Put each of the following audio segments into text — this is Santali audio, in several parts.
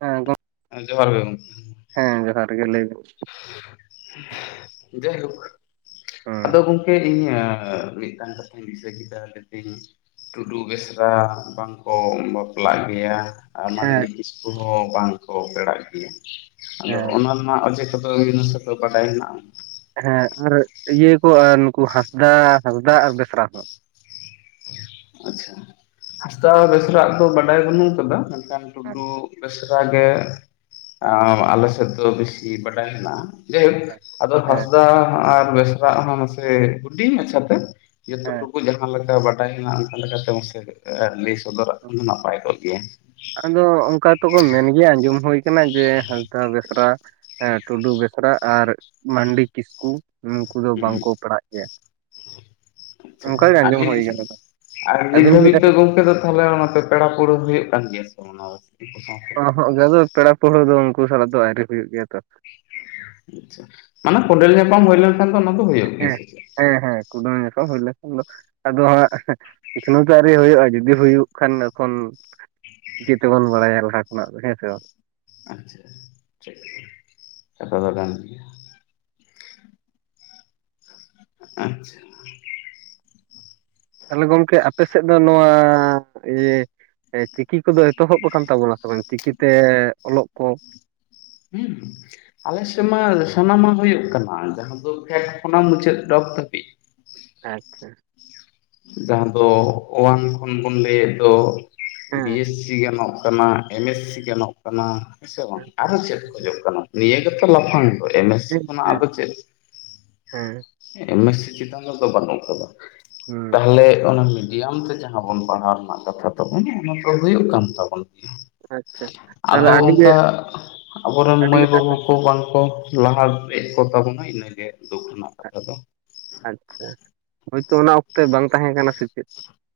ᱦᱮᱸ, ᱜᱚ [unintelligible] ᱦᱮᱸ, ᱡᱚᱦᱟᱨ ᱜᱮ ᱞᱟᱹᱭ [inaudible] [inaudible] ᱡᱟᱹᱭᱦᱳᱠ᱾ ᱦᱩᱸ ᱟᱫᱚ ᱜᱚᱝᱠᱮ ᱤᱧ ᱟ [inaudible] ᱴᱩᱰᱩ, ᱵᱮᱥᱨᱟ ᱵᱟᱝᱠᱚ ᱵᱟᱯᱞᱟᱜ ᱜᱮᱭᱟ᱾ ᱟ ᱦᱮᱸ ᱢᱟᱱᱰᱤ ᱠᱤᱥᱠᱩ ᱦᱚᱸ ᱵᱟᱝ ᱠᱚ ᱯᱮᱲᱟᱜ ᱜᱮᱭᱟ ᱟᱫᱚ ᱦᱮᱸ ᱚᱱᱟ ᱨᱮᱱᱟᱜ ᱚᱡᱮ [inaudible] ᱵᱟᱰᱟᱭ ᱦᱮᱱᱟᱜᱼᱟ᱾ ᱦᱮᱸ, ᱟᱨ ᱤᱭᱟᱹ ᱠᱚ ᱟ ᱱᱩᱠᱩ ᱦᱟᱸᱥᱫᱟᱼᱦᱟᱸᱥᱫᱟ ᱟᱨ ᱵᱮᱥᱨᱟ ᱠᱚ᱾ ᱟᱪᱪᱷᱟ ᱦᱟᱸᱥᱫᱟ ᱵᱮᱥᱨᱟ ᱟᱜ ᱫᱚ ᱵᱟᱰᱟᱭ ᱵᱟᱹᱱᱩᱜ ᱠᱟᱫᱟ ᱢᱮᱱᱠᱷᱟᱱ ᱦᱮᱸ ᱞᱩᱵᱩ ᱵᱮᱥᱨᱟ ᱜᱮ ᱟᱨ ᱟᱞᱮ ᱥᱮᱫ ᱫᱚ ᱵᱮᱥᱤ ᱵᱟᱰᱟᱭ ᱦᱮᱱᱟᱜᱼᱟ᱾ ᱡᱟᱹᱭᱦᱳᱠ ᱟᱫᱚ ᱦᱮᱸ ᱦᱟᱸᱥᱫᱟ ᱟᱨ ᱵᱮᱥᱨᱟ ᱟᱜ ᱦᱚᱸ ᱢᱟᱥᱮ ᱵᱩᱰᱤ ᱢᱟᱪᱷᱟᱛᱮ ᱱᱤᱛᱚ ᱦᱮᱸ ᱴᱩᱠᱩ ᱡᱟᱦᱟᱸ ᱞᱮᱠᱟ ᱵᱟᱰᱟᱭ ᱦᱮᱱᱟᱜ ᱟᱠᱟ ᱞᱮᱠᱟᱛᱮ [inaudible] ᱞᱟᱹᱭ ᱥᱚᱫᱚᱨᱟᱜ ᱠᱷᱟᱱ ᱫᱚ ᱱᱟᱯᱟᱭ ᱠᱚᱜ ᱜᱮᱭᱟ᱾ ᱟᱫᱚ ᱚᱱᱠᱟ ᱛᱚᱠᱚ ᱢᱮᱱ ᱜᱮᱭᱟ ᱟᱸᱡᱚᱢ ᱦᱩᱠᱟᱱᱟ ᱡᱮ ᱦᱟᱸᱥᱫᱟ ᱵᱮᱥᱨᱟ ᱮᱸ ᱴᱩᱰᱩ ᱵᱮᱥᱨᱟ ᱟᱨ ᱢᱟᱱᱰᱤ ᱠᱤᱥᱠᱩ ᱱᱩᱠᱩ ᱫᱚ ᱦᱩᱸ ᱵᱟᱝᱠᱚ ᱯᱮᱲᱦᱟᱜ ᱪᱮᱫ ᱪᱷᱟ ᱟᱨ [inaudible] ᱠᱤᱪᱷᱩ ᱱᱤ ᱟᱹᱵᱤᱱ ᱜᱮ ᱫᱷᱚᱵᱤᱡ ᱠᱟᱹᱴᱤᱡ ᱜᱚᱢᱠᱮ ᱛᱟᱦᱚᱞᱮ ᱚᱱᱟᱛᱮ ᱯᱮᱲᱟ ᱯᱟᱹᱲᱦᱟᱹ ᱦᱩᱭᱩᱜ ᱠᱟᱱ ᱜᱮᱭᱟ ᱥᱮ [inaudible] ᱱᱚᱜᱽ ᱜᱮᱵᱚ ᱯᱮᱲᱟ ᱯᱟᱹᱲᱦᱟᱹ ᱫᱚ ᱩᱱᱠᱩ ᱥᱟᱞᱟᱜ ᱫᱚ ᱟᱣᱨᱤ ᱦᱩᱭᱩᱜ ᱜᱮᱭᱟ ᱛᱚ᱾ ᱟᱪᱪᱷᱟ᱾ ᱢᱟᱱᱮ ᱠᱚᱸᱰᱮᱞ ᱧᱟᱯᱟᱢ ᱦᱩᱭ ᱞᱮᱱᱠᱷᱟᱱ ᱫᱚ ᱚᱱᱟ ᱫᱚ ᱦᱩᱭᱩᱜ ᱜᱮ ᱦᱮᱸ ᱥᱮ ᱪᱮᱫ? ᱦᱮᱸ ᱦᱮᱸ ᱠᱩᱸᱰᱮᱞ ᱧᱟᱯᱟᱢ ᱦᱩᱭ ᱞᱮᱱ ᱠᱷᱟᱱ ᱫᱚ ᱟᱫᱚ ᱦᱟᱸᱜ ᱮᱠᱷᱱᱟᱹ ᱜᱮ ᱟᱹᱣᱨᱤ ᱦᱩᱭᱩᱜᱼᱟ ᱡᱩᱫᱤ ᱦᱩᱭᱩᱜ ᱠᱷᱟᱱ ᱮᱠᱷᱚᱱ᱾ ᱪᱤᱠᱟᱹ ᱛᱮᱵᱚᱱ ᱵᱟᱲᱟᱭᱟ ᱞᱟᱦᱟ ᱠᱷᱚᱱᱟᱜ ᱫᱚ ᱦᱮᱸ ᱥᱮ ᱵᱟᱝ? ᱟᱪᱪᱷᱟ ᱪᱮ [inaudible] ᱟᱸᱪᱪᱷᱟ ᱛᱟᱦᱚᱞᱮ ᱜᱚᱝᱠᱮ ᱟᱯᱮ ᱥᱮᱫ ᱫᱚ ᱱᱚᱣᱟ ᱤᱭᱟᱹ ᱪᱤᱠᱤ ᱠᱚᱫᱚ ᱮᱛᱚᱦᱚᱵ ᱟᱠᱟᱱ ᱛᱟᱵᱚᱱᱟ ᱥᱮ ᱵᱟᱝ ᱪᱤᱠᱤ ᱛᱮ ᱚᱞᱚᱜ ᱠᱚ ᱦᱩᱸ ᱟᱞᱮ ᱥᱮᱱ ᱢᱟ ᱥᱟᱱᱟᱢᱟ ᱦᱩᱭᱩᱜ ᱠᱟᱱᱟ ᱡᱟᱦᱟᱸ ᱫᱚ ᱯᱷᱮᱰ ᱠᱷᱚᱱᱟᱝ ᱢᱩᱪᱟᱹᱫ ᱰᱚᱜ ᱫᱷᱟᱹᱵᱤᱡ ᱾ ᱟᱪᱪᱷᱟ ᱾ ᱡᱟᱦᱟᱸ ᱫᱚ ᱳᱣᱟᱱ ᱠᱷᱚᱱ ᱵᱚᱱ ᱞᱟᱹᱭᱮᱫ ᱫᱚ ᱾ ᱵᱤ ᱦᱮᱸ ᱮᱥ ᱥᱤ ᱜᱟᱱᱚᱜ ᱠᱟᱱᱟ ᱮᱢ ᱮᱥ ᱥᱤ ᱜᱟᱱᱚᱜ ᱠᱟᱱᱟ ᱾ ᱦᱮᱸ ᱥᱮ ᱵᱟᱝ ᱟᱨᱚ ᱪᱮᱫ ᱠᱷᱚᱡᱚᱜ ᱠᱟᱱᱟ ᱱᱤᱭᱟᱹ ᱜᱮᱛᱚ ᱞᱟᱯᱷᱟᱝ ᱫᱚ ᱮᱢ ᱮᱥ ᱥᱤ ᱦᱮᱸ ᱠᱷᱚᱱᱟᱜ ᱟᱫᱚ ᱪᱮᱫ? ᱦᱮᱸ ᱮᱢ ᱮᱥ ᱥᱤ ᱪᱮᱛᱟᱱ ᱫᱚ ᱵᱟᱱᱩᱜ [inaudible] ᱦᱩᱸ ᱾ ᱛᱟᱦᱚᱞᱮ ᱚᱱᱟ ᱢᱤᱰᱤᱭᱟᱢ ᱛᱮ ᱡᱟᱦᱟᱸ ᱵᱚᱱ ᱯᱟᱲᱦᱟᱣ ᱨᱮᱱᱟᱜ ᱠᱟᱛᱷᱟ ᱛᱟᱵᱚᱱᱟ ᱚᱱᱟ ᱫᱚ ᱦᱩᱭᱩᱜ ᱠᱟᱱ ᱛᱟᱵᱚᱱ ᱜᱮᱭᱟ ᱟᱪᱪᱷᱟ ᱛᱟᱦᱚᱞᱮ ᱟᱫᱚ ᱟᱹᱰᱤᱜᱮ ᱚᱱᱠᱟ ᱟᱵᱚ ᱨᱮᱱ ᱢᱟᱹᱭ ᱟᱹᱰᱤᱜᱮ ᱛᱟᱦᱚᱞᱮ ᱵᱟᱹᱵᱩ ᱠᱚ ᱵᱟᱝᱠᱚ ᱞᱟᱦᱟᱥᱮᱫ ᱠᱚ ᱛᱟᱵᱚᱱᱟ ᱤᱱᱟᱹᱜᱮ ᱫᱩᱠ ᱨᱮᱱᱟᱜ ᱠᱟᱛᱷᱟ ᱫᱚ ᱾ ᱟᱪᱪᱷᱟ ᱦᱳᱭᱛᱚ ᱚᱱᱟ ᱚᱠᱛᱮ ᱵᱟᱝ ᱛᱟᱦᱮᱸ ᱠᱟᱱᱟ ᱥᱮ ᱪᱮᱫ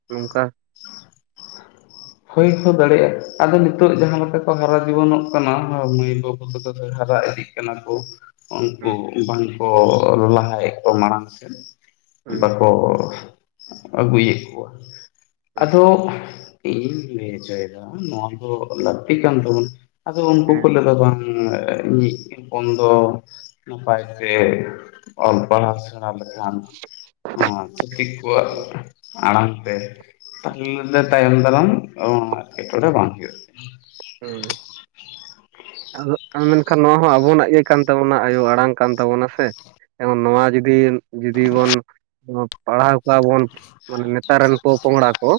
ᱱᱚᱝᱠᱟ ᱦᱳᱭ ᱦᱚᱸ ᱫᱟᱲᱮᱭᱟᱜᱼᱟ ᱟᱫᱚ ᱱᱤᱛᱚᱜ ᱡᱟᱦᱟᱸ ᱞᱮᱠᱟ ᱠᱚ ᱦᱟᱨᱟ ᱡᱩᱣᱟᱹᱱᱚᱜ ᱠᱟᱱᱟ ᱢᱟᱹᱭ ᱵᱟᱹᱵᱩ ᱛᱟᱠᱚ ᱦᱟᱨᱟ ᱤᱫᱤᱜ ᱠᱟᱱᱟ ᱾ ᱠᱟᱱᱟ ᱠᱚ ᱩᱱᱠᱩ ᱦᱩᱸ ᱵᱟᱝᱠᱚ ᱞᱟᱦᱟᱭᱮᱫ ᱠᱚ ᱢᱟᱲᱟᱝ ᱥᱮᱱ ᱾ ᱦᱩᱸ ᱵᱟᱠᱚ ᱟᱹᱜᱩᱭᱮᱫ ᱠᱚᱣᱟ ᱦᱩᱸ ᱟᱫᱚ ᱤᱧᱤᱧ ᱞᱟᱹᱭ ᱦᱚᱪᱚᱭᱮᱫᱟ ᱱᱚᱣᱟ ᱫᱚ ᱞᱟᱹᱠᱛᱤ ᱠᱟᱱ ᱛᱟᱵᱚᱱᱟ ᱟᱫᱚ ᱩᱱᱠᱩ ᱦᱮᱸ ᱠᱚ ᱞᱟᱹᱭ ᱫᱟ ᱵᱟᱝ ᱤᱧᱤᱪ ᱦᱚᱯᱚᱱ ᱫᱚ ᱱᱟᱯᱟᱭᱛᱮ ᱚᱞ ᱯᱟᱲᱦᱟᱣ ᱥᱮᱬᱟ ᱞᱮᱠᱷᱟᱱ ᱦᱚᱸᱪᱷᱟᱹᱛᱤᱠ ᱠᱚᱣᱟ ᱟᱲᱟᱝ ᱛᱮ ᱛᱟᱦᱞᱮ ᱫᱚ ᱛᱟᱭᱚᱢ ᱮᱵᱚᱨ ᱚ [unintelligible] ᱦᱚ ᱵᱟᱝ ᱦᱩᱭᱩᱜᱼ ᱟ ᱦᱩᱸ ᱟᱫᱚ ᱢᱮᱱ ᱠᱷᱟᱱ ᱱᱚᱣᱟ ᱦᱚᱸ ᱟᱵᱚᱱᱟᱜ ᱜᱮ ᱠᱟᱱ ᱛᱟᱵᱚᱱᱟ ᱟᱭᱳ ᱟᱲᱟᱝ ᱠᱟᱱ ᱛᱟᱵᱚᱱᱟ ᱥᱮ ᱮ ᱱᱚᱣᱟ ᱡᱩᱫᱤ ᱡᱩᱫᱤ ᱵᱚᱱ ᱯᱟᱲᱦᱟᱣ ᱠᱚᱣᱟ ᱵᱚᱱ ᱢᱟᱱᱮ ᱱᱮᱛᱟᱨ ᱨᱮᱱ ᱯᱚᱼᱯᱚᱝᱲᱟ ᱠᱚ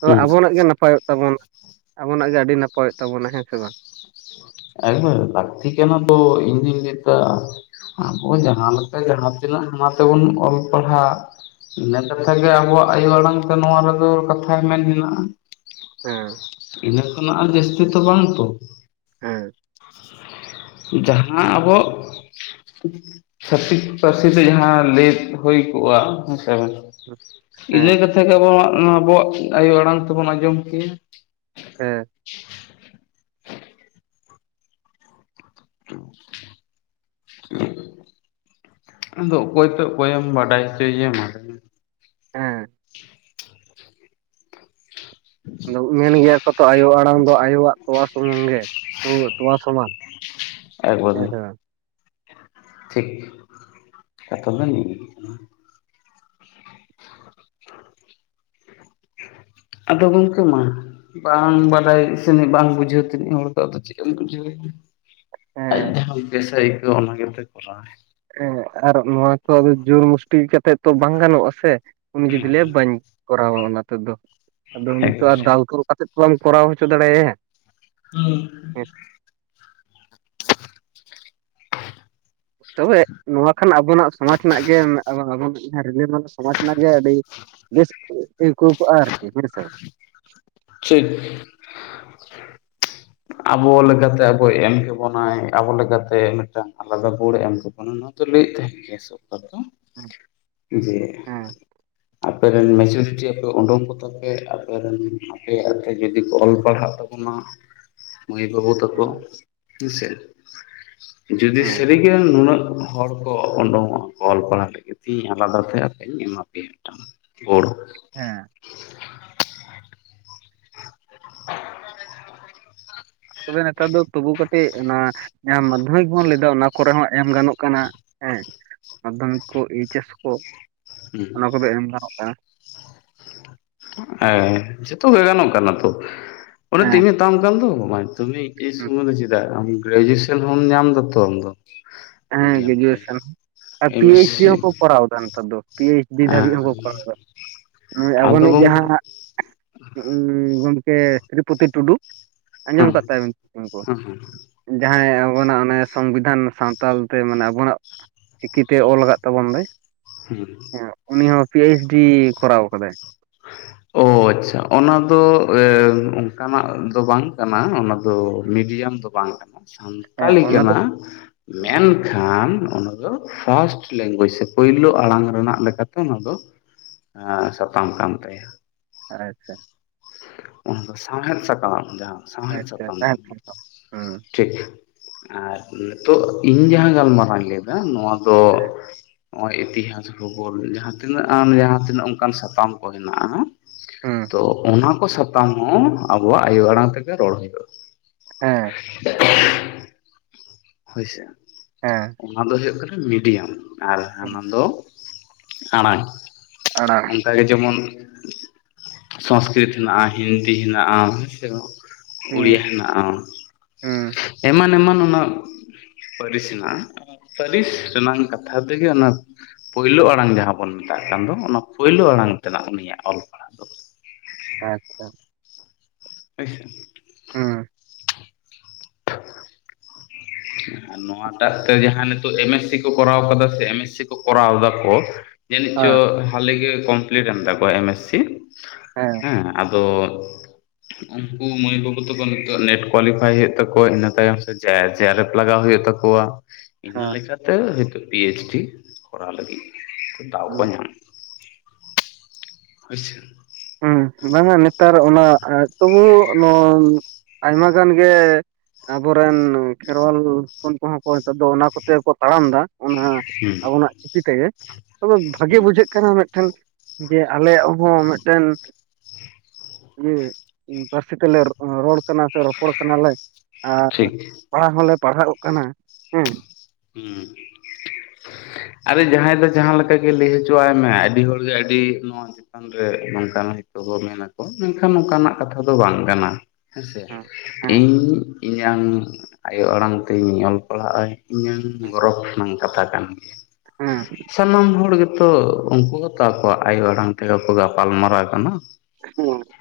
ᱛᱚ ᱛᱤᱧᱟ ᱦᱩᱸ ᱟᱵᱚᱱᱟᱜ ᱜᱮ ᱱᱟᱯᱟᱭᱚᱜ ᱛᱟᱵᱚᱱᱟ ᱾ ᱟᱵᱚᱱᱟᱜ ᱜᱮ ᱟᱹᱰᱤ ᱱᱟᱯᱟᱭᱚᱜ ᱛᱟᱵᱚᱱᱟ ᱦᱮᱸ ᱥᱮ ᱵᱟᱝ? ᱮᱠᱵᱟᱨ ᱞᱟᱹᱠᱛᱤ ᱠᱟᱱᱟ ᱛᱚ ᱤᱧ ᱫᱩᱧ ᱞᱟᱹᱭ ᱫᱟ ᱟᱵᱚ ᱡᱟᱦᱟᱸ ᱞᱮᱠᱟ ᱡᱟᱦᱟᱸᱛᱤᱱᱟᱹᱜ ᱚᱱᱟ ᱛᱮᱵᱚᱱ ᱚᱞ ᱯᱟᱲᱦᱟᱜ ᱤᱱᱟᱹ ᱠᱟᱛᱷᱟ ᱜᱮ ᱟᱵᱚᱣᱟᱜ ᱟᱭᱳ ᱟᱲᱟᱝ ᱛᱮ ᱱᱚᱣᱟ ᱨᱮᱫᱚ ᱠᱟᱛᱷᱟᱭ ᱢᱮᱱ ᱢᱮᱱᱟᱜᱼᱟ ᱦᱮᱸ ᱾ ᱤᱱᱟᱹ ᱠᱷᱱᱟᱜ ᱟᱨ ᱡᱟᱹᱥᱛᱤ ᱛᱚ ᱵᱟᱝ ᱛᱚ? ᱦᱮᱸ ᱾ ᱡᱟᱦᱟᱸ ᱟᱵᱚ ᱪᱷᱟᱹᱛᱤᱠ ᱯᱟᱹᱨᱥᱤ ᱛᱮ ᱡᱟᱦᱟᱸ ᱞᱟᱹᱭ ᱦᱩᱭ ᱠᱚᱜᱼᱟ ᱦᱮᱸ ᱥᱮ ᱤᱱᱟᱹ ᱦᱮᱸ ᱠᱟᱛᱷᱟ ᱜᱮ ᱟᱵᱚ ᱟᱵᱚᱣᱟᱜ ᱟᱭᱳ ᱟᱲᱟᱝ ᱛᱮᱵᱚᱱ ᱟᱸᱡᱚᱢ ᱠᱮᱭᱟ ᱾ ᱦᱮᱸ᱾ ᱦ [unintelligible] ᱟᱫᱚ ᱚᱠᱚᱭ ᱛᱚ ᱚᱠᱚᱭᱮᱢ ᱵᱟᱰᱟᱭ ᱦᱚᱪᱚᱭᱮᱭᱟ ᱢᱟᱛᱟᱦᱚᱞᱮ ᱦᱮᱸ᱾ ᱟᱫᱚ ᱢᱮᱱ ᱜᱮᱭᱟ ᱠᱚ ᱛᱚ ᱟᱭᱳ ᱟᱲᱟᱝ ᱫᱚ ᱟᱭᱳᱣᱟᱜ ᱛᱚᱣᱟ ᱥᱩᱢᱩᱝ ᱜᱮ ᱛᱚ ᱛᱚᱣᱟ ᱥᱚᱢᱟᱱ᱾ ᱮᱠᱵᱟᱨᱮ ᱦᱮᱸ ᱾ ᱥᱮ ᱵᱟᱝ ᱴᱷᱤᱠ ᱠᱟᱛᱷᱟ ᱫᱚ ᱱᱤᱭᱟᱹ ᱠᱟᱱᱟ ᱾ ᱟᱫᱚ ᱜᱚᱝᱠᱮ ᱢᱟ ᱵᱟᱝ ᱵᱟᱰᱟᱭ ᱥᱮᱱᱤᱡ ᱵᱟᱝ ᱵᱩᱡᱷᱟᱹᱣ ᱛᱤᱱᱟᱹᱜ ᱦᱚᱲ ᱫᱚ ᱟᱫᱚ ᱪᱮᱫ ᱮᱢ ᱵᱩᱡᱷᱟᱹᱣ ᱮᱭᱟ ᱾ ᱟᱡ ᱦᱮᱸ ᱡᱟᱦᱟᱸ ᱵᱮᱥ ᱮ ᱟᱹᱭᱠᱟᱹᱜᱣᱼᱟ ᱚᱱᱟ ᱜᱮᱛ ᱠᱚᱨᱟᱣᱟᱭ ᱦᱮᱸ ᱟᱨ ᱱᱚᱣᱟ ᱠᱚ ᱡᱳᱨ ᱢᱩᱥᱴᱤ ᱠᱟᱛᱮᱜ ᱛᱚ ᱵᱟᱝ ᱜᱟᱱᱚᱜᱼᱟ ᱥᱮ ᱩᱱᱤ ᱡᱩᱫᱤ ᱞᱮᱭ ᱵᱟᱹᱧ ᱠᱚᱨᱟᱣᱟ ᱚᱱᱟ ᱛᱚ ᱟᱫᱚ ᱱᱤᱛᱚᱜ ᱮᱠᱵᱟᱨᱮ ᱫᱟᱞ ᱛᱚᱞ ᱠᱟᱛᱮᱫ ᱵᱟᱢ ᱠᱚᱨᱟᱣ ᱦᱚᱪᱚ ᱫᱟᱲᱮᱭᱟᱭᱟ ᱾ ᱦᱩᱸ᱾ ᱛᱚᱵᱮ ᱱᱚᱣᱟ ᱠᱷᱟᱱ ᱟᱵᱚᱱᱟᱜ ᱥᱚᱢᱟᱡ ᱨᱮᱱᱟᱜ ᱜᱮ ᱟᱞᱟᱫᱟ ᱵᱚᱱ ᱨᱤᱞᱟ ᱢᱟᱞᱟ ᱥᱚᱢᱟᱡᱽ ᱨᱮᱱᱟᱜ ᱜᱮ ᱟᱹᱰᱤ ᱵᱮᱥ ᱟᱹᱭᱠᱟᱣ ᱠᱚᱼᱟ ᱟᱨᱠᱤ ᱦᱮᱸ ᱥᱮ ᱵᱟᱝ ᱴᱷᱤᱠ ᱾ [inaudible] ᱟᱵᱚ ᱞᱮᱠᱟᱛᱮ ᱟᱵᱚᱭ ᱮᱢ ᱠᱮᱵᱚᱱᱟᱭ ᱟᱵᱚ ᱞᱮᱠᱟᱛᱮ ᱢᱤᱫᱴᱟᱝ ᱟᱞᱟᱫᱟ ᱵᱳᱲ ᱮᱢ ᱡᱚᱠᱷᱚᱱ ᱦᱚᱸ ᱱᱚᱣᱟ ᱫᱚ ᱞᱟᱹᱭᱮᱫ ᱛᱟᱦᱮᱸ ᱜᱮᱭᱟ ᱥᱚᱨᱠᱟᱨ ᱫᱚ [inaudible] ᱡᱮ ᱦᱮᱸ ᱟᱯᱮᱨᱮᱱ ᱢᱮᱡᱚᱨᱤᱴᱤ ᱟᱯᱮ ᱩᱰᱩᱝ ᱠᱚ ᱛᱟᱯᱮ ᱟᱯᱮᱨᱮ ᱟᱯᱮᱭᱟᱜᱛᱮ ᱡᱩᱫᱤ ᱠᱚ ᱚᱞ ᱯᱟᱲᱦᱟᱜ ᱛᱟᱵᱚᱱᱟ ᱢᱟᱹᱭ ᱵᱟᱹᱵᱩ ᱛᱟᱠᱚ ᱦᱮᱸ ᱦᱮᱸᱥᱮ ᱡᱩᱫᱤ ᱦᱮᱸ ᱥᱟᱹᱨᱤᱜᱮ ᱱᱩᱱᱟᱹᱜ ᱦᱚᱲ ᱠᱚ ᱩᱰᱩᱝᱚᱜᱼᱟ ᱠᱚ ᱚᱞ ᱯᱟᱲᱦᱟᱜ ᱞᱟᱹᱜᱤᱫ ᱛᱮ ᱤᱧ ᱟᱞᱟᱫᱟ ᱛᱮ ᱟᱯᱮᱧ ᱮᱢᱟ ᱯᱮᱭᱟ [unintelligible] ᱴᱟ ᱚᱲ [unintelligible] ᱦᱮᱸ [inaudible] ᱛᱚᱵᱮ ᱱᱮᱛᱟᱨ ᱫᱚ ᱛᱚᱵᱩ ᱠᱟᱹᱴᱤᱡ ᱚᱱᱟ ᱡᱟᱦᱟᱸ ᱢᱟᱫᱽᱫᱷᱚᱢᱤᱠ ᱵᱚᱱ ᱞᱟᱹᱭᱫᱟ ᱚᱱᱟ ᱠᱚᱨᱮ ᱦᱚᱸ ᱮᱢ ᱜᱟᱱᱚᱜ ᱠᱟᱱᱟ ᱦᱮᱸ ᱢᱟᱫᱽᱫᱷᱚᱢᱤᱠ ᱠᱚ ᱮᱭᱤᱪᱮᱥ ᱠᱚ ᱦᱮᱸ ᱚᱱᱟ ᱠᱚᱫᱚ ᱮᱢ ᱜᱟᱱᱚᱜ ᱠᱟᱱᱟ ᱦᱮᱸ ᱡᱚᱛᱚ ᱜᱮ ᱜᱟᱱᱚᱜ ᱠᱟᱱᱟ ᱛᱚ ᱚᱱᱮ ᱛᱚᱧ ᱦᱮᱸ ᱢᱮᱛᱟᱢ ᱠᱟᱱ ᱫᱚ [unintelligible] ᱥᱩᱚᱢᱚᱭ ᱫᱚ ᱪᱮᱫᱟᱜ ᱜᱨᱡᱩᱭᱮᱥᱚᱱ ᱦᱢ ᱧᱟᱢ ᱫᱟᱛᱚ ᱟᱢ ᱫᱚ ᱦᱮᱸ ᱢᱤᱰᱤᱭᱟᱢ ᱛᱮ ᱜᱮᱡᱩᱭᱮᱥᱮᱱ ᱟᱨ P M S H D C ᱦᱚᱸᱠᱚ ᱠᱚᱨᱟᱣ ᱫᱟ ᱱᱮᱛᱟᱨ ᱫᱚ ᱯᱤ ᱮᱭᱤᱪ ᱰᱤ ᱫᱷᱟᱹᱵᱤᱡ ᱦᱚᱸᱠᱚ ᱠᱚᱨᱟᱣ ᱫᱟ ᱱᱚ ᱚᱭ ᱟᱵᱚ ᱟᱫᱚ ᱱᱤᱛ ᱜᱚᱝ ᱡᱟᱦᱟᱸ ᱩᱹᱢᱻ ᱜᱚᱢᱠᱮ ᱛᱨᱤᱯᱚᱛᱤ ᱴᱩᱰᱩ ᱟᱸᱡᱚᱢ ᱦᱮᱸ ᱟᱠᱟᱫ [unintelligible] ᱛᱟᱭᱟ ᱠᱚ ᱦᱮᱸ ᱡᱟᱦᱟᱸᱭ ᱟᱵᱚ ᱱᱟᱜ ᱚᱱᱮ ᱥᱚᱝᱵᱤᱫᱷᱟᱱ ᱥᱟᱶᱛᱟ ᱛᱟᱞᱛᱮ ᱢᱟᱱᱮ ᱟᱵᱚᱱᱟᱜ ᱪᱤᱠᱤᱛᱮ ᱚᱞ ᱟᱠᱟᱫ ᱛᱟᱵᱚᱱ ᱫᱚᱭ ᱦᱩᱸ ᱦᱮᱸ ᱩᱱᱤ ᱦᱚᱸ ᱯᱤ ᱮᱪ ᱰᱤ ᱠᱚᱨᱟᱣ ᱟᱠᱟᱫᱟᱭ᱾ ᱚᱦᱳᱡ ᱟᱪᱷᱟ ᱚᱱᱟ ᱫᱚ ᱚᱱᱠᱟᱱᱟᱜ ᱫᱚ ᱵᱟᱝ ᱠᱟᱱᱟ᱾ ᱚᱱᱟ ᱫᱚ ᱢᱤᱰᱤᱭᱟᱢ ᱫᱚ ᱵᱟᱝ ᱠᱟᱱᱟ᱾ ᱦᱮᱸ ᱥᱟᱱᱛᱟᱞᱤ ᱚᱱᱟ ᱫᱚ ᱠᱟᱱᱟ ᱢᱮᱱᱠᱷᱟᱱ ᱚᱱᱟ ᱫᱚ ᱯᱷᱟᱥᱴ ᱞᱮᱝᱜᱩᱭᱮᱡᱽ ᱥᱮ ᱯᱳᱭᱞᱳ ᱟᱲᱟᱝ ᱨᱮᱱᱟᱜ ᱞᱮᱠᱟᱛᱮ ᱱᱚᱣᱟ ᱫᱚ ᱟᱸ ᱥᱟᱛᱟᱢ ᱠᱟᱱ ᱛᱟᱭᱟ᱾ ᱟᱪᱷᱟ ᱚᱱᱟ ᱫᱚ ᱥᱟᱶᱦᱮᱫ ᱥᱟᱠᱟᱢ ᱡᱟᱦᱟᱸ ᱥᱟᱶᱦᱮᱫ ᱟᱪᱪᱷᱟ ᱥᱟᱠᱟᱢ ᱛᱟᱦᱮᱸ ᱠᱟᱱ ᱛᱟᱢᱟ ᱦᱩᱸ ᱴᱷᱤᱠ ᱟᱨ ᱱᱤᱛᱚᱜ ᱤᱧ ᱡᱟᱦᱟᱸ ᱜᱟᱞᱢᱟᱨᱟᱣ ᱤᱧ ᱞᱟᱹᱭᱫᱟ ᱱᱚᱣᱟ ᱫᱚ ᱱᱚᱜᱼᱚᱭ ᱤᱛᱤᱦᱟᱥ ᱵᱷᱩᱜᱚᱞ ᱡᱟᱦᱟᱸ ᱛᱤᱱᱟᱹᱜ ᱟᱢ ᱡᱟᱦᱟᱸ ᱛᱤᱱᱟᱹᱜ ᱚᱱᱠᱟᱱ ᱥᱟᱛᱟᱢ ᱠᱚ ᱦᱮᱱᱟᱜᱼᱟ᱾ ᱦᱩᱸ ᱛᱚ ᱚᱱᱟ ᱠᱚ ᱥᱟᱛᱟᱢ ᱦᱚᱸ ᱟᱵᱚᱣᱟ᱾ᱜ ᱟᱭᱳ ᱟᱲᱟᱝ ᱛᱮᱜᱮ ᱨᱚᱲ ᱦᱩᱭᱩᱜᱼᱟ ᱦᱮᱸ ᱦᱳᱭᱥᱮ, ᱦᱮᱸ ᱚᱱᱟ ᱫᱚ ᱦᱩᱭᱩᱜ ᱠᱟᱱᱟ ᱢᱤᱰᱤᱭᱟᱢ ᱟᱨ ᱦᱟᱱᱟ ᱫᱚ ᱟᱸᱲᱟᱝ ᱟᱲᱟᱝ ᱚᱱᱠᱟᱜ ᱜᱮ ᱡᱮᱢᱚᱱ ᱥᱚᱝᱥᱠᱨᱤᱛ ᱦᱮᱱᱟᱜᱼᱟ, ᱦᱤᱱᱫᱤ ᱦᱮᱱᱟᱜᱼᱟ, ᱦᱮᱥᱮ ᱩᱲᱤᱭᱟᱹ ᱦᱩᱸ ᱦᱮᱱᱟᱜᱼᱟ᱾ ᱦᱩᱸ ᱮᱢᱟᱱ ᱮᱢᱟᱱ ᱚᱱᱟ ᱯᱟᱹᱨᱤᱥ ᱦᱮᱱᱟᱜᱼᱟ᱾ ᱯᱟᱹᱨᱤᱥ ᱨᱮᱱᱟᱜ ᱠᱟᱛᱷᱟ ᱛᱮᱜᱮ ᱚᱱᱟ ᱯᱳᱭᱞᱳ ᱟᱲᱟᱝ ᱡᱟᱦᱟᱸ ᱵᱚᱱ ᱢᱮᱛᱟᱜ ᱠᱟᱱ ᱫᱚ ᱚᱱᱟ ᱯᱳᱭᱞᱳ ᱟᱲᱟᱝ ᱛᱮᱱᱟᱜ ᱩᱱᱤᱭᱟᱜ ᱚᱞ ᱯᱟᱲᱦᱟᱜ ᱫᱚ ᱠᱟᱱᱟ᱾ ᱦᱮᱛᱚ ᱦᱳᱭ ᱥᱮ ᱦᱩᱸ [inaudible] ᱱᱚᱣᱟᱴᱟᱜ ᱛᱮ ᱡᱟᱦᱟᱸ ᱱᱤᱛᱚᱜ ᱮᱢᱮᱥ ᱥᱤ ᱠᱚ ᱠᱚᱨᱟᱣ ᱠᱟᱫᱟ ᱥᱮ ᱮᱢᱮᱥᱤ ᱠᱚ ᱠᱚᱨᱟᱣ ᱫᱟ ᱠᱚ ᱡᱟᱹᱱᱤᱡ ᱪᱚ ᱦᱮᱸ ᱦᱟᱞᱮ ᱜᱮ ᱠᱚᱢᱯᱞᱤᱴ ᱮᱱ ᱛᱟᱠᱚᱣᱟ ᱮᱢᱮᱥ ᱥᱤ᱾ ᱦᱮᱸ ᱛᱚ ᱩᱱᱠᱩ ᱢᱟᱹᱭ ᱵᱟᱹᱵᱩ ᱛᱟᱠᱚ ᱱᱤᱛᱚᱜ ᱱᱮᱴ ᱠᱚᱣᱟᱞᱤᱯᱟᱭ ᱦᱩᱭᱩᱜ ᱛᱟᱠᱚᱣᱟ ᱤᱱᱟᱹ ᱛᱟᱭᱚᱢ ᱥᱮ ᱪᱮᱫᱽ ᱡᱮᱭᱟᱨᱮᱯ ᱞᱟᱜᱟᱣ ᱦᱩᱭᱩᱜ ᱛᱟᱠᱚᱣᱟ᱾ ᱤᱱᱟᱹ ᱦᱮᱸ ᱞᱮᱠᱟᱛᱮ ᱦᱤᱛᱚᱜ ᱯᱤ ᱮᱭᱤᱪ ᱰᱤ ᱠᱚᱨᱟᱣ ᱞᱟᱹᱜᱤᱫ ᱫᱟᱣ ᱦᱩᱸ ᱠᱚ ᱧᱟᱢ ᱦᱪᱭ ᱥᱮ ᱦᱩᱸ ᱵᱟᱝᱟ ᱱᱮᱛᱟᱨ ᱚᱱᱟ ᱛᱚᱵᱩ ᱱᱚᱣᱟ ᱟᱭᱢᱟ ᱜᱟᱱ ᱜᱮ ᱟᱵᱚᱨᱮᱱ ᱠᱷᱮᱨᱣᱟᱞ ᱦᱚᱯᱚᱱ ᱠᱚᱦᱚᱸ ᱠᱚ ᱱᱮᱛᱟᱨ ᱫᱚ ᱚᱱᱟ ᱠᱚᱛᱮ ᱠᱚ ᱛᱟᱲᱟᱢ ᱮᱫᱟ ᱚᱱᱟ ᱦᱩᱸ ᱟᱵᱚᱱᱟᱜ ᱪᱤᱠᱤ ᱛᱮᱜᱮ ᱛᱚᱵᱮ ᱵᱷᱟᱜᱮ ᱦᱩᱸ ᱵᱩᱡᱷᱟᱹᱜ ᱠᱟᱱᱟ ᱢᱤᱫᱴᱮᱱ ᱡᱮ ᱟᱞᱮᱭᱟᱜ ᱦᱚᱸ ᱢᱤᱫᱴᱮᱱ ᱤᱭᱟᱹ ᱯᱟᱹᱨᱥᱤ ᱛᱮᱞᱮ ᱨᱚᱲ ᱨᱚᱲ ᱠᱟᱱᱟ ᱥᱮ ᱨᱚᱯᱚᱲ ᱠᱟᱱᱟᱞᱮ ᱟᱨ ᱴᱷᱤᱠ ᱯᱟᱲᱦᱟᱜ ᱦᱚᱸᱞᱮ ᱯᱟᱲᱦᱟᱜᱚᱜ ᱠᱟᱱᱟ ᱦᱮᱸ ᱦᱩᱸ ᱟᱨᱮ ᱡᱟᱦᱟᱸᱭ ᱫᱚ ᱡᱟᱦᱟᱸ ᱞᱮᱠᱟ ᱜᱮ ᱞᱟᱹᱭ ᱦᱚᱪᱚᱣᱟᱭ ᱢᱮ ᱟᱹᱰᱤ ᱦᱚᱲᱜᱮ ᱟᱹᱰᱤ ᱱᱚᱣᱟ ᱪᱮᱛᱟᱱ ᱨᱮ ᱱᱚᱝᱠᱟ ᱦᱚᱭᱛᱚ ᱢᱮᱱᱟᱠᱚ ᱢᱮᱱᱠᱷᱟᱱ ᱦᱮᱸ ᱱᱚᱝᱠᱟᱱᱟᱜ ᱠᱟᱛᱷᱟ ᱫᱚ ᱵᱟᱝ ᱠᱟᱱᱟ ᱦᱮᱸᱥᱮ ᱦᱮᱸ ᱤᱧ ᱤᱧᱟᱝ ᱟᱭᱳ ᱟᱲᱟᱝ ᱛᱤᱧ ᱚᱞ ᱯᱟᱲᱦᱟᱜᱼᱟ ᱤᱧᱟᱝ ᱦᱮᱸ ᱜᱚᱨᱚᱵᱽ ᱨᱮᱱᱟᱜ ᱠᱟᱛᱷᱟ ᱠᱟᱱ ᱜᱮᱭᱟ ᱦᱮᱸ ᱥᱟᱱᱟᱢ ᱦᱚᱲ ᱜᱮ ᱛᱚ ᱩᱱᱠᱩ ᱦᱚᱸᱛᱚ ᱟᱠᱚᱣᱟᱜ ᱟᱭᱳ ᱟᱲᱟᱝ ᱛᱮᱜᱮ ᱠᱚ ᱜᱟᱯᱟᱞ ᱢᱟᱨᱟᱟᱣ ᱠᱟᱱᱟ [unintelligible]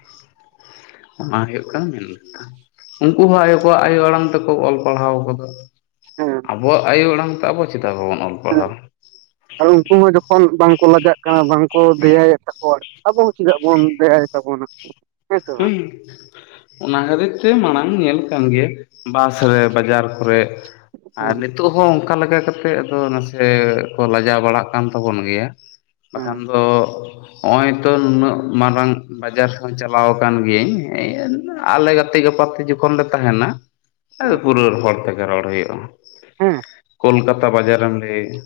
ᱚᱱᱟ ᱦᱩᱭᱩᱜ ᱠᱟᱱᱟ ᱢᱮᱱ ᱠᱟᱛᱷᱟ ᱩᱱᱠᱩ ᱦᱚᱸ ᱟᱭᱚ ᱠᱚᱣᱟᱜ ᱟᱭᱳ ᱟᱲᱟᱝ ᱛᱮᱠᱚ ᱚᱞ ᱯᱟᱲᱦᱟᱣ ᱠᱟᱫᱟ ᱦᱮᱸ ᱟᱵᱚᱣᱟᱜ ᱟᱭᱳ ᱟᱲᱟᱝ ᱛᱮ ᱟᱵᱚ ᱪᱮᱫᱟᱜ ᱵᱟᱵᱚᱱ ᱚᱞ ᱦᱮᱸ ᱯᱟᱲᱦᱟᱣᱟ ᱟᱨ ᱩᱱᱠᱩ ᱦᱚᱸ ᱡᱚᱠᱷᱚᱱ ᱵᱟᱝᱠᱚ ᱞᱟᱡᱟᱜ ᱠᱟᱱᱟ ᱵᱟᱝᱠᱚ ᱫᱮᱭᱟᱭᱮᱫ ᱛᱟᱠᱚᱣᱟ ᱟᱵᱚ ᱦᱚᱸ ᱪᱮᱫᱟᱜ ᱵᱚᱱ ᱫᱮᱭᱟᱭ ᱛᱟᱵᱚᱱᱟ ᱥᱮ ᱦᱮᱸ ᱵᱟᱝ ᱚᱱᱟ ᱦᱟᱹᱛᱤᱨ ᱛᱮ ᱢᱟᱲᱟᱝ ᱧᱮᱞ ᱠᱟᱱ ᱜᱮᱭᱟ ᱵᱟᱥ ᱨᱮ ᱵᱟᱡᱟᱨ ᱠᱚᱨᱮ ᱟᱨ ᱱᱤᱛᱚᱜ ᱱᱤᱛᱚᱜ ᱦᱚᱸ ᱚᱱᱠᱟ ᱞᱮᱠᱟ ᱠᱟᱛᱮᱜ ᱟᱫᱚ ᱱᱟᱥᱮ ᱠᱚ ᱞᱟᱡᱟᱣ ᱵᱟᱲᱟᱜ ᱠᱟᱱ ᱛᱟᱵᱚᱱ ᱜᱮᱭᱟ ᱵᱟᱠᱷᱟᱱ ᱦᱮᱸ ᱫᱚ ᱦᱚᱜᱼᱚᱭ ᱛᱚ ᱱᱩᱱᱟᱹᱜ ᱢᱟᱨᱟᱝ ᱵᱟᱡᱟᱨ ᱦᱚᱸ ᱪᱟᱞᱟᱜ ᱪᱟᱞᱟᱣ ᱠᱟᱱ ᱜᱤᱭᱟᱹᱧ ᱟᱞᱮ ᱦᱮᱸ ᱜᱟᱛᱮᱜ ᱜᱟᱯᱟᱛᱮ ᱡᱚᱠᱷᱚᱱ ᱞᱮ ᱛᱟᱦᱮᱱᱟ ᱦᱮᱸ ᱯᱩᱨᱟᱹ ᱦᱚᱲ ᱛᱮᱜᱮ ᱨᱚᱲ ᱦᱩᱭᱩᱜᱼᱟ ᱦᱮᱸ ᱠᱳᱞᱠᱟᱛᱟ ᱵᱟᱡᱟᱨᱮᱢ ᱞᱟᱹᱭᱮᱜᱼᱟ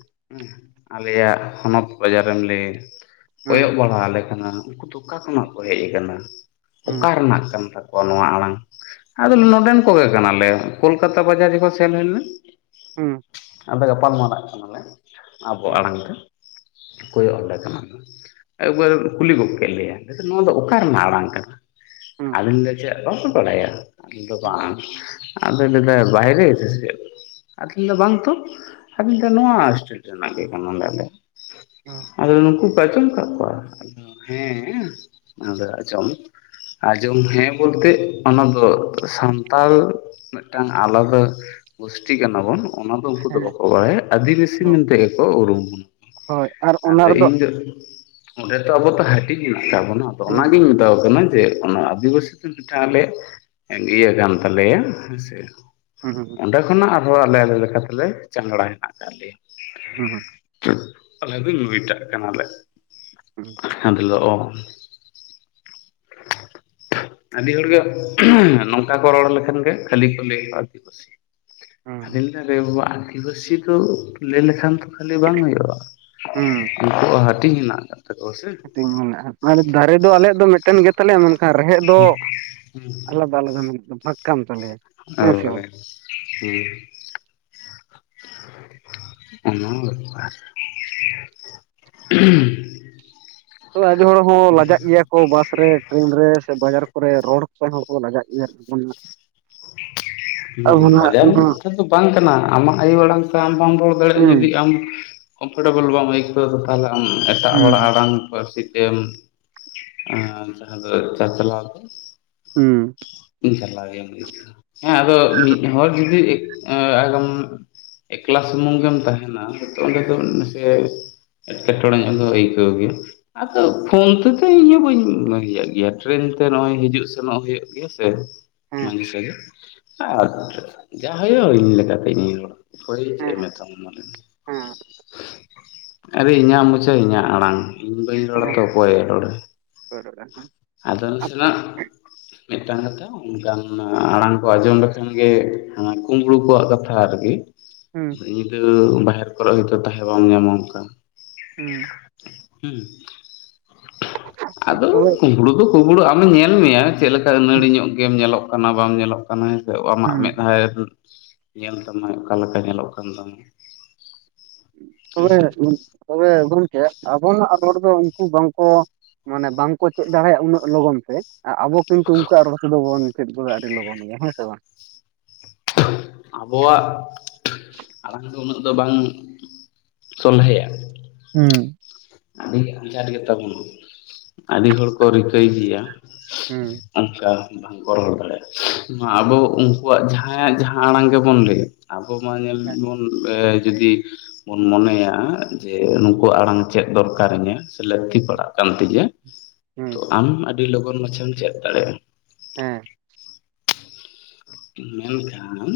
ᱟᱞᱮᱭᱟᱜ ᱦᱚᱱᱚᱛ ᱵᱟᱡᱟᱨᱮᱢ ᱞᱟᱹᱭ ᱦᱮᱸ ᱠᱚᱭᱚᱜ ᱵᱟᱲᱟ ᱟᱞᱮ ᱠᱟᱱᱟ ᱩᱱᱠᱩ ᱫᱚ ᱚᱠᱟ ᱠᱷᱚᱱᱟᱜ ᱠᱚ ᱦᱮᱡ ᱟᱠᱟᱱᱟ ᱦᱮᱸ ᱚᱠᱟ ᱨᱮᱱᱟᱜ ᱠᱟᱱ ᱛᱟᱠᱚᱣᱟ ᱱᱚᱣᱟ ᱟᱲᱟᱝ, ᱟᱫᱚ ᱦᱮᱸ ᱱᱚᱰᱮᱱ ᱠᱚᱜᱮ ᱠᱟᱱᱟᱞᱮ ᱠᱳᱞᱠᱟᱛᱟ ᱵᱟᱡᱟᱨ ᱡᱚᱠᱷᱚᱱ ᱥᱮᱱ ᱦᱩᱭᱞᱮᱱ ᱦᱩᱸ ᱟᱫᱚ ᱜᱟᱯᱟᱞ ᱢᱟᱨᱟᱜ ᱠᱟᱱᱟᱞᱮ ᱟᱵᱚ ᱦᱮᱸ ᱟᱲᱟᱝ ᱛᱮ ᱠᱚᱭᱚᱜ ᱟᱞᱮ ᱠᱟᱱᱟ ᱠᱚ ᱮᱠᱵᱟᱨᱮ ᱠᱩᱞᱤ ᱜᱚᱫ ᱠᱮᱫ ᱞᱮᱭᱟ, ᱞᱟᱹᱭᱫᱟ ᱱᱚᱣᱟ ᱫᱚ ᱚᱠᱟ ᱨᱮᱱᱟᱜ ᱟᱲᱟᱝ ᱠᱟᱱᱟ [inaudible] ᱪᱮᱫ ᱵᱟᱠᱚ ᱵᱟᱲᱟᱭᱟ ᱟᱫᱚ [inaudible] ᱦᱮᱸ ᱵᱟᱝ ᱟᱫᱚᱞ ᱫᱚ ᱵᱟᱭᱨᱮ ᱥᱮᱪᱮᱫ ᱟᱫᱚᱭ ᱞᱟᱹᱭᱫᱟ ᱵᱟᱝ ᱛᱚ, ᱟᱫᱚᱧ ‌ᱞᱟᱹᱭᱫᱟ ᱱᱚᱣᱟ ᱦᱳᱥᱴᱮᱞ ᱨᱮᱱᱟᱜ ᱜᱮ ᱠᱟᱱᱟᱞᱮ ᱟᱞᱮ ᱦᱮᱸ ᱟᱫᱚ ᱱᱩᱠᱩ ᱠᱚ ᱟᱸᱡᱚᱢ ᱠᱟᱫ ᱠᱚᱣᱟ ᱦᱮᱸ ᱟᱫᱚ ᱟᱸᱡᱚᱢ ᱟᱸᱡᱚᱢ ᱦᱮᱸ ᱵᱚᱞᱛᱮ ᱚᱱᱟ ᱫᱚ ᱥᱟᱱᱛᱟᱲ ᱢᱤᱫᱴᱟᱝ ᱟᱞᱟᱫᱟ ᱜᱩᱥᱴᱤ ᱠᱟᱱᱟ ᱵᱚᱱ ᱚᱱᱟ ᱫᱚ ᱩᱱᱠᱩ ᱫᱚ ᱦᱮᱸ ᱦᱮᱸ ᱵᱟᱠᱚ ᱵᱟᱲᱟᱭᱟ ᱟᱫᱤᱵᱟᱥᱤ ᱢᱮᱱᱛᱮ ᱜᱮᱠᱚ ᱩᱨᱩᱢ ᱵᱚᱱᱟ ᱦᱳᱭ ᱟᱨ ᱚᱱᱟ ᱟᱫᱚ ᱨᱮᱫᱚ ᱤᱧ ᱫᱚ ᱚᱸᱰᱮ ᱛᱚ ᱟᱵᱚ ᱛᱚ ᱦᱟᱹᱴᱤᱧ ᱢᱮᱱᱟᱜ ᱟᱠᱟᱫ ᱛᱟᱵᱚᱱᱟ ᱟᱫᱚ ᱦᱮᱸ ᱚᱱᱟᱜᱤᱧ ᱢᱮᱛᱟᱠᱚ ᱠᱟᱱᱟ ᱦᱳᱭᱳᱜ ᱠᱟᱱᱟ ᱟᱫᱤᱵᱟᱥᱤ ᱫᱚ ᱢᱤᱫᱴᱟᱝ ᱟᱞᱮᱭᱟᱜ ᱤᱭᱟᱹ ᱠᱟᱱ ᱛᱟᱞᱮᱭᱟ ᱦᱮᱸᱥᱮ ᱦᱩᱸ ᱦᱩᱸ ᱚᱱᱰᱮ ᱠᱷᱚᱱᱟᱜ ᱟᱨᱦᱚᱸ ᱟᱞᱮ ᱛᱮᱞᱮ ᱪᱟᱝᱲᱟ ᱢᱮᱱᱟᱜ ᱠᱟᱜ ᱞᱮᱭᱟ᱾ ᱦᱩᱸ ᱦᱩᱸ ᱟᱞᱮ ᱫᱚ ᱱᱩᱭᱴᱟᱜ ᱠᱟᱱᱟᱞᱮ ᱟᱫᱚᱭ ᱞᱟᱹᱭᱫᱟ ᱚ [unintelligible] ᱟᱹᱰᱤ ᱦᱚᱲᱜᱮ ᱱᱚᱝᱠᱟ [unintelligible] ᱠᱚ ᱨᱚᱲ ᱞᱮᱠᱷᱟᱱ ᱜᱮ ᱠᱷᱟᱹᱞᱤ ᱠᱚ ᱞᱟᱹᱭᱟ ᱫᱤᱵᱟᱹᱥᱤ ᱦᱩᱸ ᱟᱫᱚᱧ ᱜᱟᱹᱭᱫᱟ ᱟᱨᱮ ᱵᱟᱵᱟ ᱟᱹᱫᱤᱵᱟᱹᱥᱤ ᱫᱚ ᱩᱰᱩᱠ ᱞᱮᱱᱠᱷᱟᱱ ᱠᱚ ᱠᱷᱟᱹᱞᱤ ᱵᱟᱝ ᱦᱩᱭᱩᱜᱼᱟ ᱦᱩᱸ ᱩᱱᱠᱩ ᱦᱟᱹᱴᱤᱧ ᱦᱮᱱᱟᱜ ᱟᱠᱟᱫ ᱛᱟᱠᱚᱣᱟ ᱥᱮ ᱦᱟᱴᱤᱧ ᱢᱮᱱᱟᱜᱼᱟ ᱫᱟᱨᱮ ᱫᱚ ᱟᱞᱮ ᱫᱚ ᱢᱤᱫᱴᱮᱱ ᱜᱮᱛᱟᱞᱮᱭᱟ ᱨᱮᱦᱮᱫ ᱫᱚ ᱟᱞᱟᱫᱟ ᱟᱞᱟᱫᱟ ᱢᱮᱱᱟᱜ [inaudible] ᱦᱮᱸ ᱥᱮ ᱵᱟᱝ ᱦᱳᱭ, ᱦᱮᱸ ᱚᱱᱟ ᱵᱮᱯᱟᱨ ᱛᱚ ᱟᱹᱰᱤ ᱦᱚᱲ ᱦᱚᱸ ᱞᱟᱡᱟᱜ ᱜᱮᱭᱟ ᱠᱚ ᱵᱟᱥ ᱨᱮ ᱴᱮᱨᱮᱱ ᱨᱮ ᱥᱮ ᱵᱟᱡᱟᱨ ᱠᱚᱨᱮ ᱨᱚᱲ ᱠᱚ ᱦᱚᱸ ᱠᱚ ᱞᱟᱡᱟᱜ ᱜᱮᱭᱟ᱾ [unintelligible] ᱦᱮᱸ ᱟᱵᱚᱱᱟᱜ ᱞᱟᱡᱟᱣ ᱱᱚᱣᱟ ᱠᱷᱟᱱ ᱫᱚ ᱵᱟᱝ ᱠᱟᱱᱟ ᱟᱢᱟᱜ ᱟᱭᱳ ᱟᱲᱟᱝ ᱛᱮ ᱟᱢ ᱵᱟᱢ ᱨᱚᱲ ᱫᱟᱲᱮᱭᱟᱜᱼᱟ ᱡᱩᱫᱤ ᱦᱩᱸ ᱟᱢ᱾ ᱠᱚᱢᱯᱷᱚᱴᱮᱵᱚᱞ ᱵᱟᱢ ᱟᱹᱭᱠᱟᱹ ᱛᱟᱦᱚᱞᱮ ᱟᱢ ᱮᱴᱟᱜ ᱦᱩᱸ ᱦᱚᱲᱟᱜ ᱟᱲᱟᱝ ᱯᱟᱹᱨᱥᱤ ᱛᱮᱢ᱾ ᱦᱟ ᱡᱟᱦᱟ ᱫᱚ ᱪᱟᱪᱞᱟᱣ ᱛᱮ᱾ ᱦᱩᱸ [unintelligible] ᱦᱮᱸ ᱟᱫᱚ ᱢᱤᱫ ᱦᱚᱲ ᱡᱩᱫᱤ ᱟᱜᱚᱢ ᱮᱠᱞᱟ ᱥᱩᱢᱩᱝ ᱜᱮᱢ ᱛᱟᱦᱮᱱᱟ ᱚᱸᱰᱮ ᱫᱚ ᱱᱟᱥᱮ᱾ ᱮᱴᱠᱮᱴᱚᱬᱮ ᱧᱚᱜ ᱫᱚ ᱟᱹᱭᱠᱟᱹᱣ ᱜᱮᱭᱟ ᱟᱫᱚ ᱯᱷᱳᱱ ᱛᱮᱫᱚ ᱤᱧ ᱦᱚᱸ ᱵᱟᱹᱧ ᱢᱤᱭᱟᱜ ᱜᱮᱭᱟ ᱴᱨᱮᱹᱱ ᱛᱮ ᱱᱚᱜᱚᱭ ᱦᱤᱡᱩᱜ ᱥᱮᱱᱚᱜ ᱦᱩᱭᱩᱜ ᱜᱮᱭᱟ ᱥᱮ ᱦᱮᱸ ᱢᱟᱺᱡᱷᱤ ᱥᱟᱡᱤ ᱟᱪᱪᱷᱟ ᱡᱟ ᱦᱩᱭᱩᱜᱳ ᱤᱧ ᱞᱮᱠᱟᱛᱮᱧ ᱨᱚᱲ-ᱟ ᱦᱳᱭ ᱪᱮᱫ ᱮ ᱦᱮᱸ ᱢᱮᱛᱟᱢ? ᱦᱮᱸ ᱟᱨᱮ ᱤᱧᱟᱹᱜ ᱢᱚᱪᱟ ᱤᱧᱟᱹᱜ ᱟᱲᱟᱝ ᱤᱧ ᱵᱟᱹᱧ ᱨᱚᱲᱟ ᱦᱮᱸ ᱛᱚ ᱚᱠᱚᱭ ᱭᱮ ᱨᱚᱲᱟ ᱵᱟᱨᱚᱴᱟ ᱠᱷᱟᱱ ᱟᱫᱚ ᱱᱟᱥᱮᱱᱟᱜ ᱢᱤᱫ ᱴᱟᱝ ᱠᱟᱛᱷᱟ ᱚᱱᱠᱟᱱ ᱟᱲᱟᱝ᱾ ᱟᱸᱡᱚᱢ ᱞᱮᱠᱷᱟᱱ ᱜᱮ ᱦᱮᱸ ᱠᱩᱵᱽᱲᱩ ᱠᱚᱣᱟᱜ ᱠᱟᱛᱷᱟ ᱟᱨᱠᱤ ᱦᱩᱸ᱾ ᱧᱤᱫᱟᱹ ᱵᱟᱦᱮᱨ ᱠᱚᱨᱮ ᱦᱚᱭ ᱛᱚ ᱛᱟᱦᱮᱸ ᱵᱟᱢ ᱧᱟᱢᱟ ᱚᱱᱠᱟ᱾ ᱦᱩᱸ ᱦᱩᱸ᱾ ᱟᱫᱚ ᱛᱚᱵᱮ ᱠᱩᱢᱵᱽᱲᱩ ᱫᱚ ᱠᱩᱸᱵᱽᱲᱩ ᱟᱢᱮ ᱧᱮᱞ ᱢᱮᱭᱟ ᱪᱮᱫ ᱞᱮᱠᱟ ᱟᱹᱱᱟᱹᱲᱤ ᱦᱩᱸ ᱧᱚᱜ ᱜᱮᱢ ᱧᱮᱞᱚᱜ ᱠᱟᱱᱟ ᱵᱟᱢ ᱧᱮᱞᱚᱜ ᱠᱟᱱᱟ ᱡᱮ ᱟᱢᱟᱜ ᱢᱮᱫ ᱦᱟᱭ ᱧᱮᱞ ᱛᱟᱢᱟᱭ ᱚᱠᱟ ᱞᱮᱠᱟ ᱧᱮᱞᱚᱜ ᱠᱟᱱ ᱛᱟᱢᱟ᱾ ᱛᱚᱵᱮ ᱦᱮᱸᱥᱮ ᱛᱚᱵᱮ ᱜᱚᱢᱠᱮ ᱟᱵᱚᱱᱟᱜ ᱨᱚᱲ ᱫᱚ ᱩᱱᱠᱩ ᱵᱟᱝᱜ ᱠᱚ ᱢᱟᱱᱮ ᱵᱟᱝᱠᱚ ᱪᱮᱫ ᱫᱟᱲᱮᱭᱟᱜᱼᱟ ᱩᱱᱟᱹᱜ ᱞᱚᱜᱚᱱ ᱛᱮ ᱟᱵᱚ ᱠᱤᱱᱛᱩ ᱩᱱᱠᱩᱣᱟᱜ ᱨᱚᱲ ᱛᱮᱫᱚ ᱵᱚᱱ ᱪᱮᱫ ᱜᱚᱫᱟ ᱟᱹᱰᱤ ᱞᱚᱜᱚᱱ ᱜᱮᱭᱟ ᱦᱮᱸ ᱥᱮ ᱵᱟᱝ ᱟᱵᱚᱣᱟᱜ ᱟᱲᱟᱝ ᱫᱚ ᱩᱱᱟᱹᱜ ᱫᱚ ᱵᱟᱝ ᱥᱚᱞᱦᱮᱭᱟ᱾ ᱦᱩᱸ᱾ ᱟᱹᱰᱤ ᱟᱸᱡᱷᱟᱴ ᱜᱮ ᱛᱟᱵᱚᱱᱟ ᱟᱹᱰᱤ ᱦᱚᱲ ᱠᱚ ᱨᱤᱠᱟᱹᱭ ᱜᱮᱭᱟ᱾ ᱦᱩᱸ᱾ ᱚᱱᱠᱟ ᱵᱟᱝᱠᱚ ᱨᱚᱦᱚᱲ ᱫᱟᱲᱮᱭᱟᱜᱼᱟ ᱱᱚᱶᱟ ᱟᱵᱚ ᱩᱱᱠᱩᱣᱟᱜ ᱡᱟᱦᱟᱸᱭᱟᱜ ᱡᱟᱦᱟᱸ ᱟᱲᱟᱝ ᱜᱮᱵᱚᱱ ᱞᱟᱹᱭ᱾ ᱟᱵᱚ ᱢᱟ ᱧᱮᱞ ᱦᱮᱸ ᱵᱚᱱ ᱡᱩᱫᱤ ᱵᱚᱱ ᱢᱚᱱᱮᱭᱟ ᱡᱮ ᱱᱩᱠᱩᱣᱟᱜ ᱟᱲᱟᱝ ᱪᱮᱫ ᱫᱚᱨᱠᱟᱨ ᱤᱧᱟᱹᱜ ᱥᱮ ᱞᱟᱹᱠᱛᱤ ᱯᱟᱲᱟᱜ ᱠᱟᱱ ᱛᱤᱧᱟᱹ ᱛᱚ ᱦᱩᱸ ᱟᱢ ᱟᱹᱰᱤ ᱞᱚᱜᱚᱱ ᱢᱟᱪᱷᱟᱢ ᱪᱮᱫ ᱫᱟᱲᱮᱭᱟᱜᱼᱟ᱾ ᱦᱮᱸ᱾ ᱢᱮᱱ ᱠᱷᱟᱱ